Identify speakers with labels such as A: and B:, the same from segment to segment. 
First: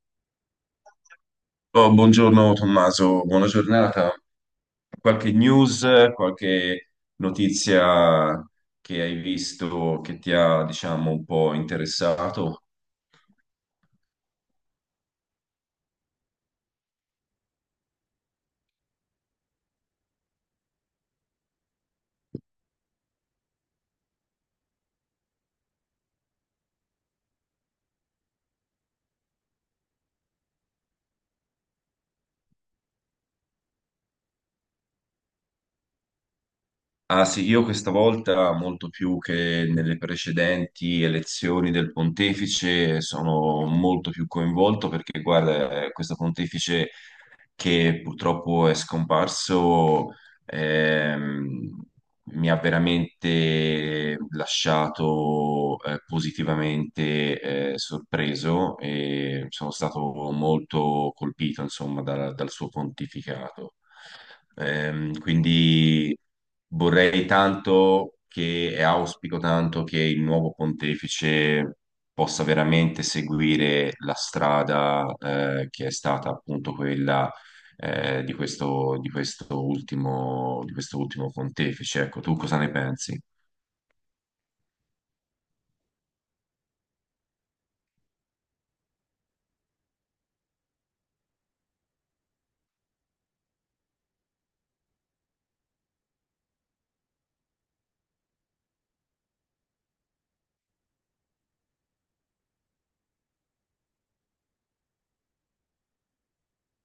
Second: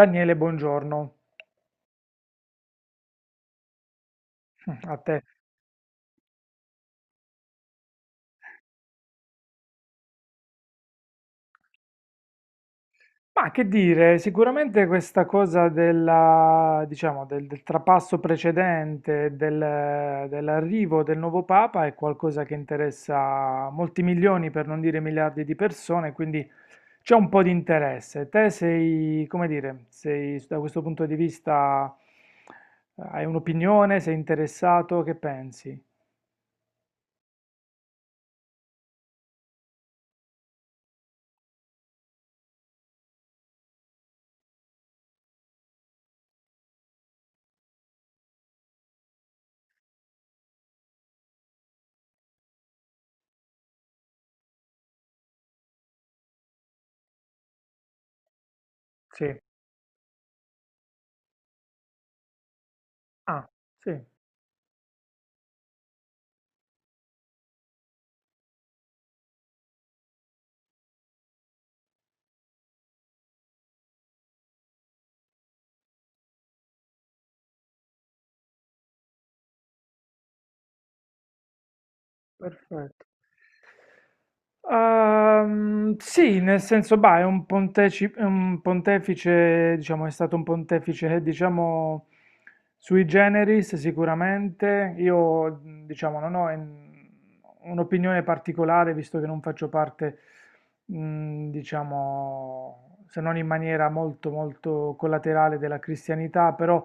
A: Daniele, buongiorno
B: Oh, buongiorno Tommaso, buona giornata.
A: a te.
B: Qualche news, qualche notizia che hai visto che ti ha, diciamo, un po' interessato?
A: Ma che dire, sicuramente questa cosa della, diciamo, del trapasso precedente, dell'arrivo del nuovo Papa è qualcosa che interessa molti milioni, per non dire miliardi di persone, quindi c'è un po' di interesse. Te sei, come dire, sei da questo punto di vista, hai un'opinione, sei interessato, che pensi?
B: Ah sì, io questa volta, molto più che nelle precedenti elezioni del pontefice, sono molto più coinvolto perché, guarda, questo pontefice che purtroppo è scomparso, ehm, mi ha veramente lasciato positivamente sorpreso
A: Sì.
B: e sono stato molto colpito, insomma, dal suo
A: Ah,
B: pontificato.
A: sì,
B: Quindi vorrei tanto che, e auspico tanto che il nuovo pontefice possa veramente seguire la strada che è stata appunto quella di questo, di questo ultimo pontefice. Ecco, tu cosa ne
A: perfetto.
B: pensi?
A: Sì, nel senso, bah, è un, è un pontefice, diciamo, è stato un pontefice, diciamo, sui generis sicuramente. Io, diciamo, non ho in- un'opinione particolare, visto che non faccio parte, diciamo, se non in maniera molto, molto collaterale della cristianità, però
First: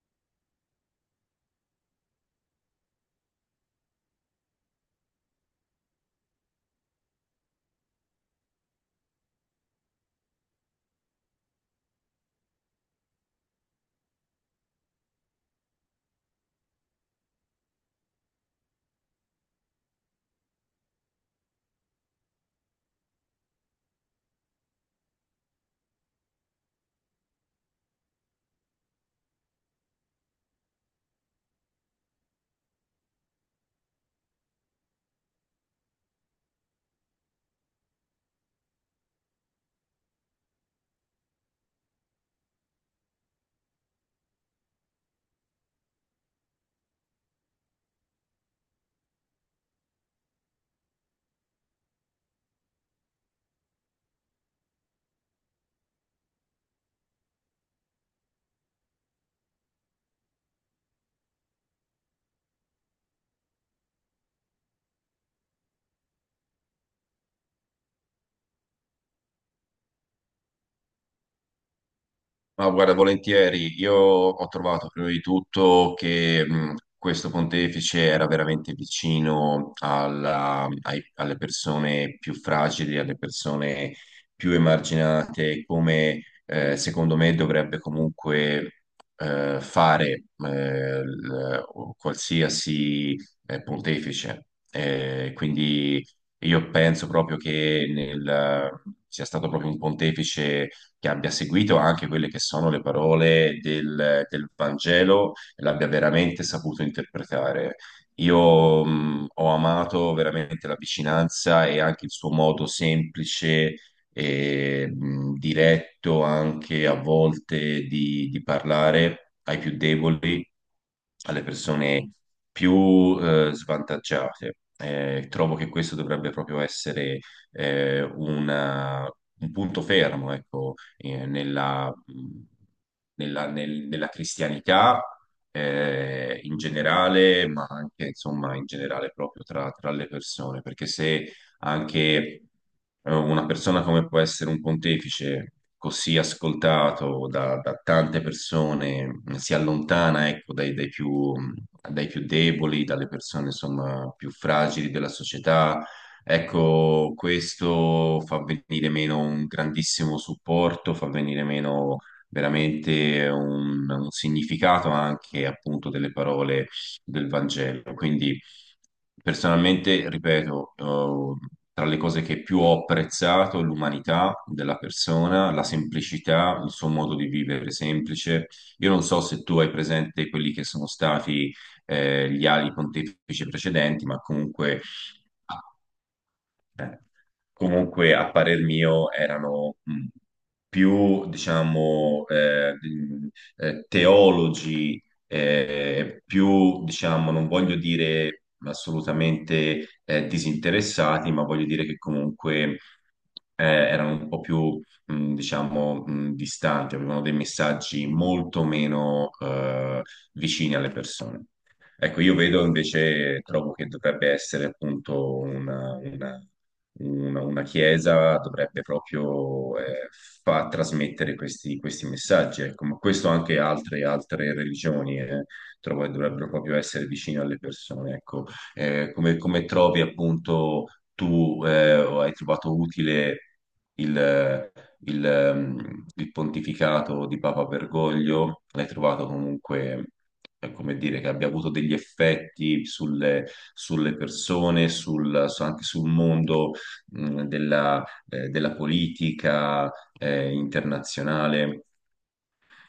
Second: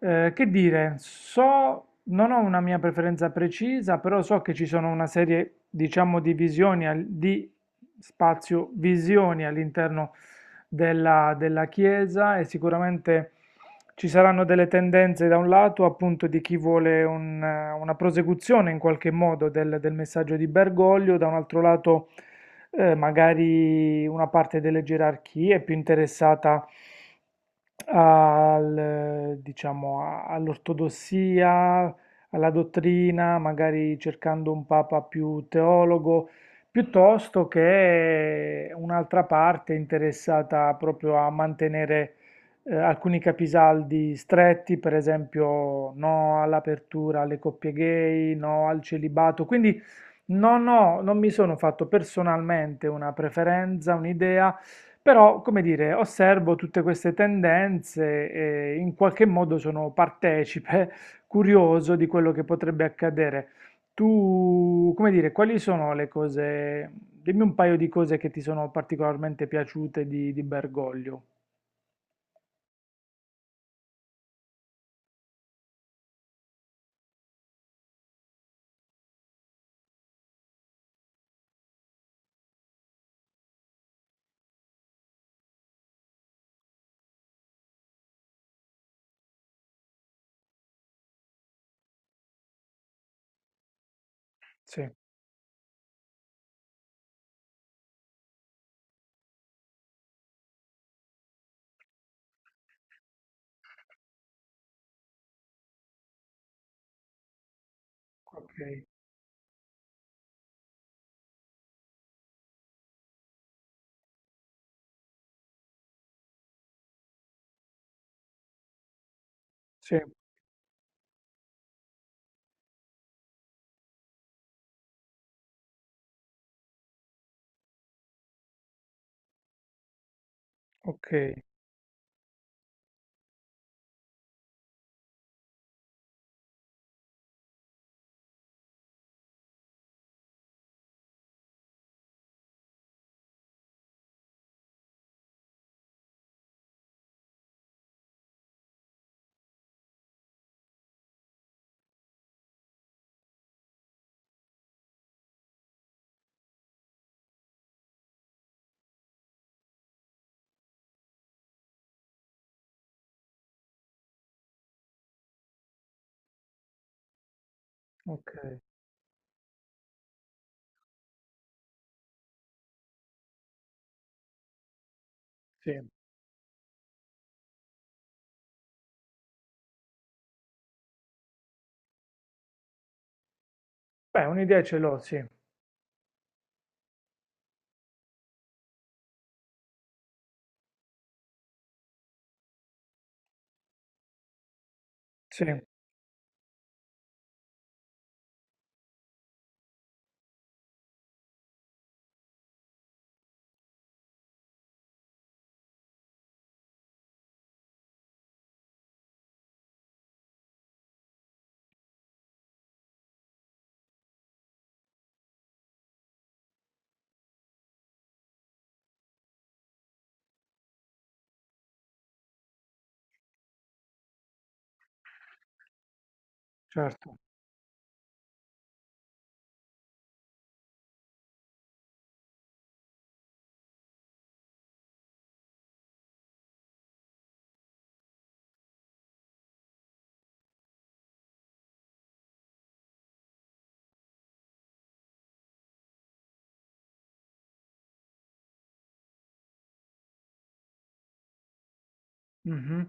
A: che dire, so, non ho una mia preferenza precisa, però so che ci sono una serie, diciamo, di visioni, di spazio visioni all'interno della Chiesa e sicuramente ci saranno delle tendenze da un lato, appunto, di chi vuole un, una prosecuzione in qualche modo del messaggio di Bergoglio, da un altro lato, magari una parte delle gerarchie più interessata al, diciamo, all'ortodossia, alla dottrina, magari cercando un papa più teologo, piuttosto che un'altra parte interessata proprio a mantenere alcuni capisaldi stretti, per esempio no all'apertura alle coppie gay, no al celibato. Quindi no, no, non mi sono fatto personalmente una preferenza, un'idea, però, come dire, osservo tutte queste tendenze e in qualche modo sono partecipe, curioso di quello che potrebbe accadere. Tu, come dire, quali sono le cose, dimmi un paio di cose che ti sono particolarmente piaciute di Bergoglio.
B: Ma guarda, volentieri, io ho trovato prima di tutto che questo pontefice era veramente vicino alle persone più fragili, alle persone più emarginate, come secondo me dovrebbe comunque fare o qualsiasi pontefice.
A: Sì,
B: Quindi io penso proprio che sia stato proprio un pontefice che abbia seguito anche quelle che sono le parole del Vangelo e l'abbia veramente saputo interpretare.
A: ok,
B: Io ho amato veramente la vicinanza e anche il suo modo semplice e diretto anche a volte di parlare ai più
A: sì,
B: deboli, alle persone più svantaggiate. Trovo che questo dovrebbe proprio essere eh, una- un punto fermo, ecco,
A: ok,
B: nella, nella cristianità in generale, ma anche insomma in generale proprio tra, tra le persone, perché se anche una persona come può essere un pontefice, così ascoltato da, da tante persone, si allontana, ecco, dai, dai più deboli, dalle persone insomma più fragili della società. Ecco, questo fa venire meno un grandissimo supporto, fa venire meno veramente un significato anche appunto delle parole del Vangelo.
A: ok,
B: Quindi personalmente, ripeto, tra le cose che più ho apprezzato, l'umanità della persona, la
A: sì.
B: semplicità, il suo modo di vivere semplice. Io non so se tu hai presente quelli che sono stati gli ali pontefici precedenti, ma
A: Beh, un'idea ce
B: comunque
A: l'ho, sì,
B: a parer mio erano più, diciamo, teologi,
A: sì,
B: più, diciamo, non voglio dire assolutamente disinteressati, ma voglio dire che comunque erano un po' più, diciamo, distanti, avevano dei messaggi molto meno vicini alle persone. Ecco, io vedo invece, trovo che dovrebbe essere appunto una chiesa dovrebbe proprio far trasmettere questi, questi messaggi, ecco. Ma questo anche altre, altre religioni trovo che dovrebbero proprio essere
A: certo.
B: vicine alle persone, ecco. Come, come trovi appunto tu o hai trovato utile il, il pontificato di Papa Bergoglio? L'hai trovato comunque... come dire, che abbia avuto degli effetti sulle, sulle persone, anche sul mondo della, della politica internazionale.
A: Mh-mh.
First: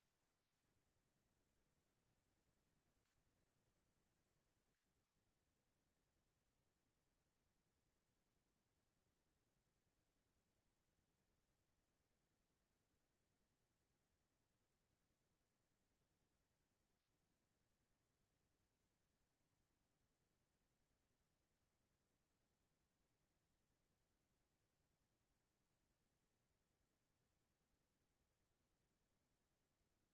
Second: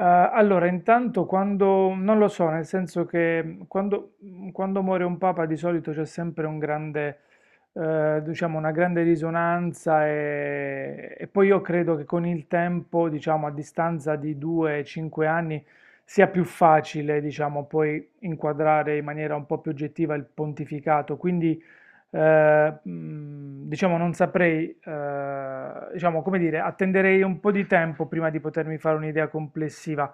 A: Allora intanto quando non lo so, nel senso che, quando quando muore un papa di solito c'è sempre un grande diciamo una grande risonanza, e poi io credo che con il tempo, diciamo a distanza di 2, 5 anni, sia più facile, diciamo, poi inquadrare in maniera un po' più oggettiva il pontificato. Quindi, diciamo non saprei, diciamo come dire, attenderei un po' di tempo prima di potermi fare un'idea complessiva.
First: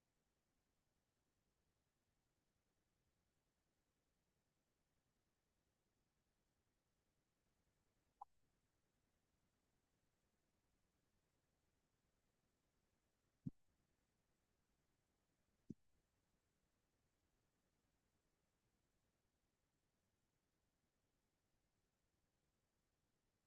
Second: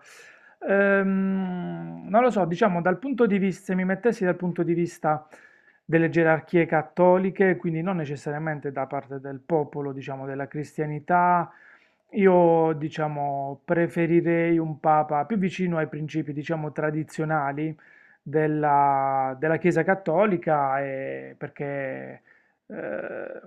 A: Non lo so, diciamo dal punto di vista, se mi mettessi dal punto di vista delle gerarchie cattoliche, quindi non necessariamente da parte del popolo, diciamo della cristianità, io diciamo preferirei un papa più vicino ai principi, diciamo, tradizionali della Chiesa Cattolica, e perché eh,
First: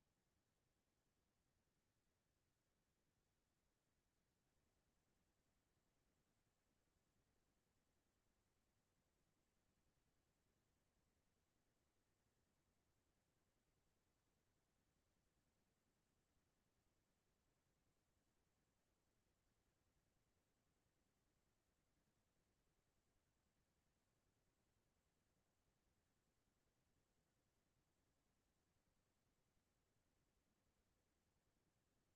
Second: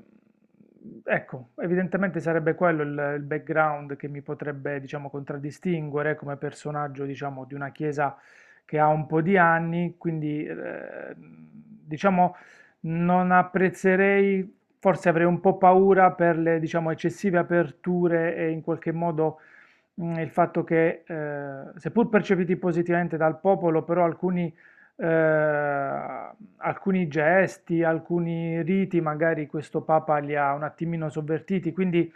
A: ecco, evidentemente sarebbe quello il background che mi potrebbe, diciamo, contraddistinguere come personaggio, diciamo, di una Chiesa che ha un po' di anni, quindi diciamo non apprezzerei, forse avrei un po' paura per le, diciamo, eccessive aperture e in qualche modo il fatto che, seppur percepiti positivamente dal popolo, però alcuni eh, alcuni gesti, alcuni riti, magari questo Papa li ha un attimino sovvertiti, quindi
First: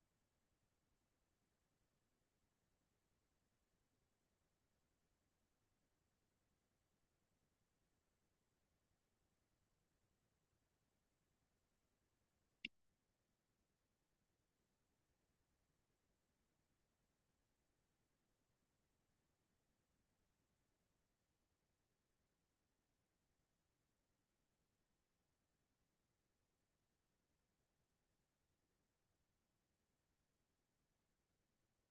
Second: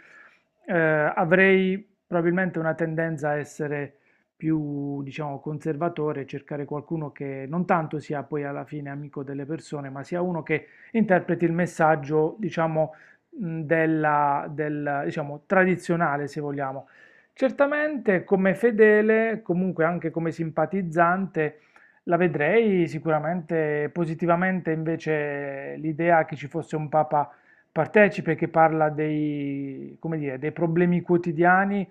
A: avrei probabilmente una tendenza a essere più, diciamo, conservatore, cercare qualcuno che non tanto sia poi alla fine amico delle persone, ma sia uno che interpreti il messaggio, diciamo, della, del, diciamo, tradizionale, se vogliamo. Certamente come fedele, comunque anche come simpatizzante, la vedrei sicuramente positivamente invece l'idea che ci fosse un papa partecipe che parla dei, come dire, dei problemi quotidiani,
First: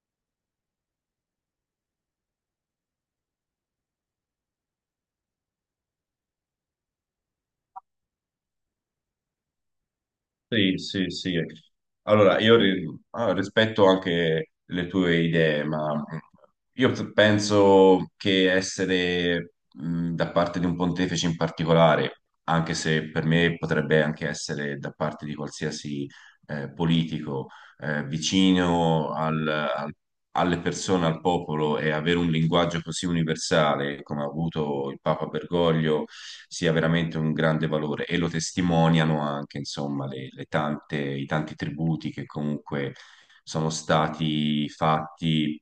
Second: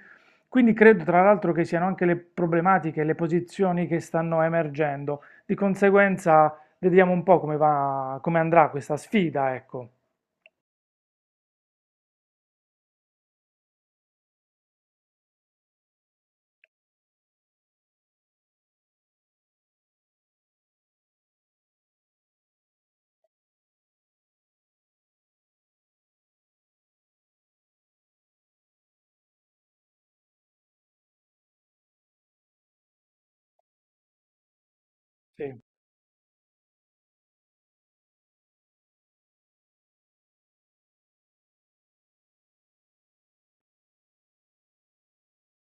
A: quindi credo tra l'altro che siano anche le problematiche, le posizioni che stanno emergendo. Di conseguenza vediamo un po' come va, come andrà questa sfida, ecco.
B: Sì, sì, sì. Allora, rispetto anche le tue idee, ma penso che essere da parte di un pontefice in particolare, anche se per me potrebbe anche essere da parte di qualsiasi politico, vicino alle persone, al popolo e avere un linguaggio così universale come ha avuto il Papa
A: Sì,
B: Bergoglio sia veramente un grande valore e lo testimoniano anche, insomma, le tante, i tanti tributi che comunque sono stati fatti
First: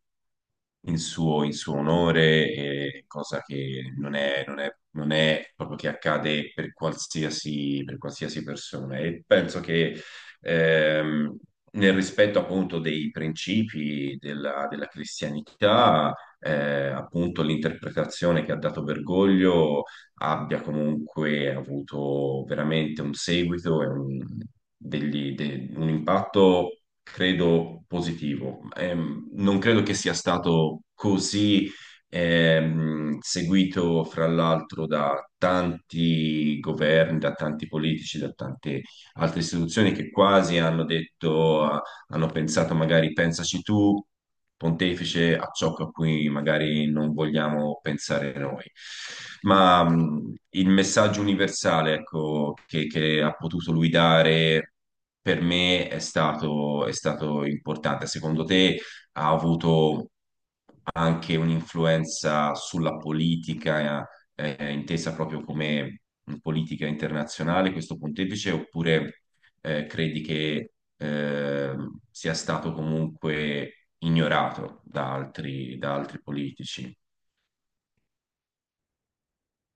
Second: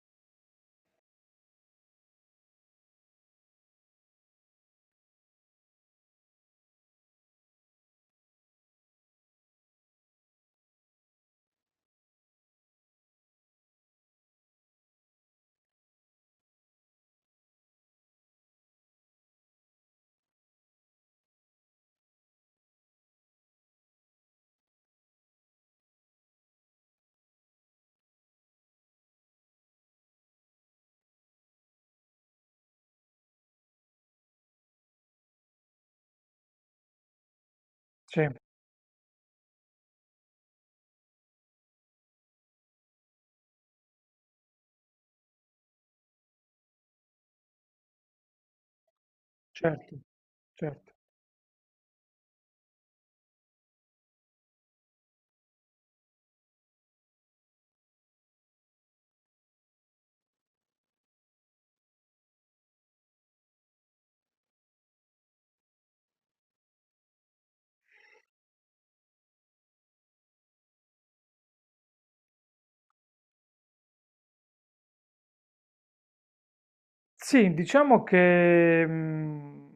B: in suo onore, e cosa che non è proprio che accade per qualsiasi persona. E penso che ehm, nel rispetto appunto dei principi della, della cristianità, appunto l'interpretazione che ha dato Bergoglio abbia comunque avuto veramente un seguito e un, un impatto, credo, positivo. Non credo che sia stato così seguito fra l'altro da tanti governi, da tanti politici,
A: sì,
B: da tante altre istituzioni che quasi hanno detto, ah, hanno pensato magari pensaci tu, pontefice, a ciò a cui magari non vogliamo pensare noi. Ma
A: certo,
B: il
A: certo.
B: messaggio universale, ecco, che ha potuto lui dare per me è stato importante. Secondo te ha avuto anche un'influenza sulla politica, intesa proprio come politica internazionale, questo pontefice, oppure credi che sia stato comunque ignorato da altri politici?
A: Sì, diciamo che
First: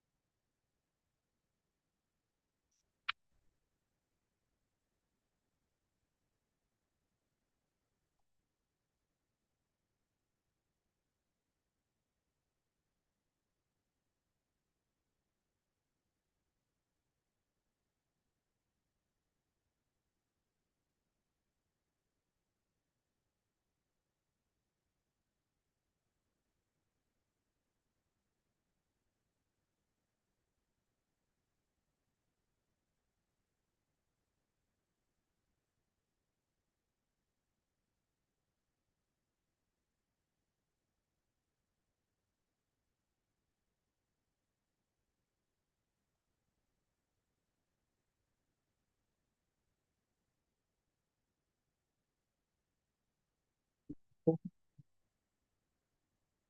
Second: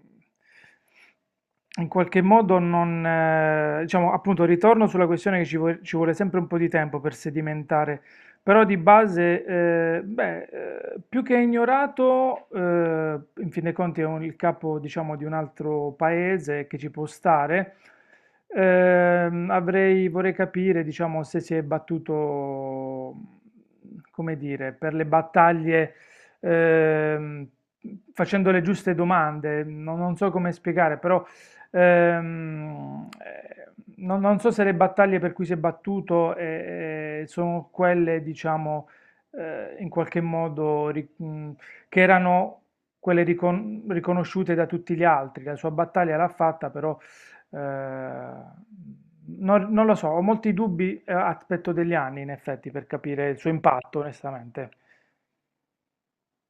A: in qualche modo non, diciamo, appunto, ritorno sulla questione che ci vuole sempre un po' di tempo per sedimentare, però di base, beh, più che ignorato, in fin dei conti il capo, diciamo, di un altro paese che ci può stare. Avrei, vorrei capire, diciamo, se si è battuto, come dire, per le battaglie ehm, facendo le giuste domande, non, non so come spiegare, però ehm, eh, non, non so se le battaglie per cui si è battuto sono quelle, diciamo, in qualche modo che erano quelle riconosciute da tutti gli altri. La sua battaglia l'ha fatta, però non, non lo so, ho molti dubbi, aspetto degli anni in effetti per capire il suo impatto, onestamente.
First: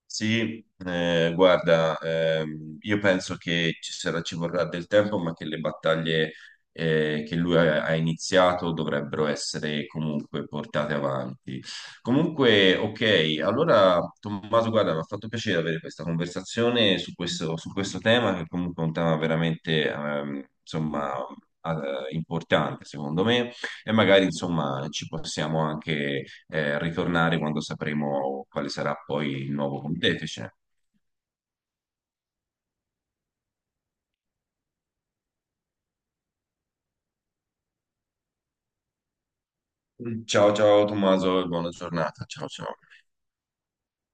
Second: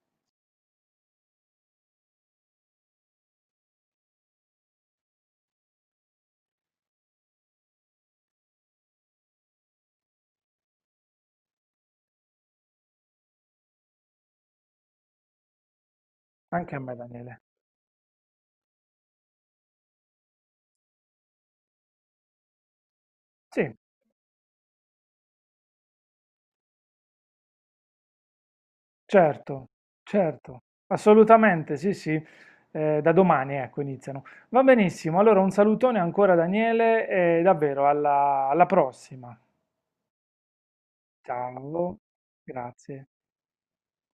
B: Sì, guarda, io penso che ci sarà, ci vorrà del tempo, ma che le battaglie che lui ha, ha iniziato dovrebbero essere comunque portate avanti. Comunque, ok, allora Tommaso, guarda, mi ha fatto piacere avere questa
A: Anche a me,
B: conversazione
A: Daniele.
B: su questo tema, che comunque è un tema veramente, insomma, importante, secondo me.
A: Sì,
B: E magari, insomma, ci possiamo anche ritornare quando sapremo quale sarà poi il
A: certo,
B: nuovo pontefice.
A: certo, assolutamente, sì, sì, da domani ecco iniziano. Va benissimo, allora un salutone ancora Daniele e davvero alla prossima.
B: Ciao, ciao Tommaso e buona
A: Ciao,
B: giornata. Ciao, ciao.
A: grazie.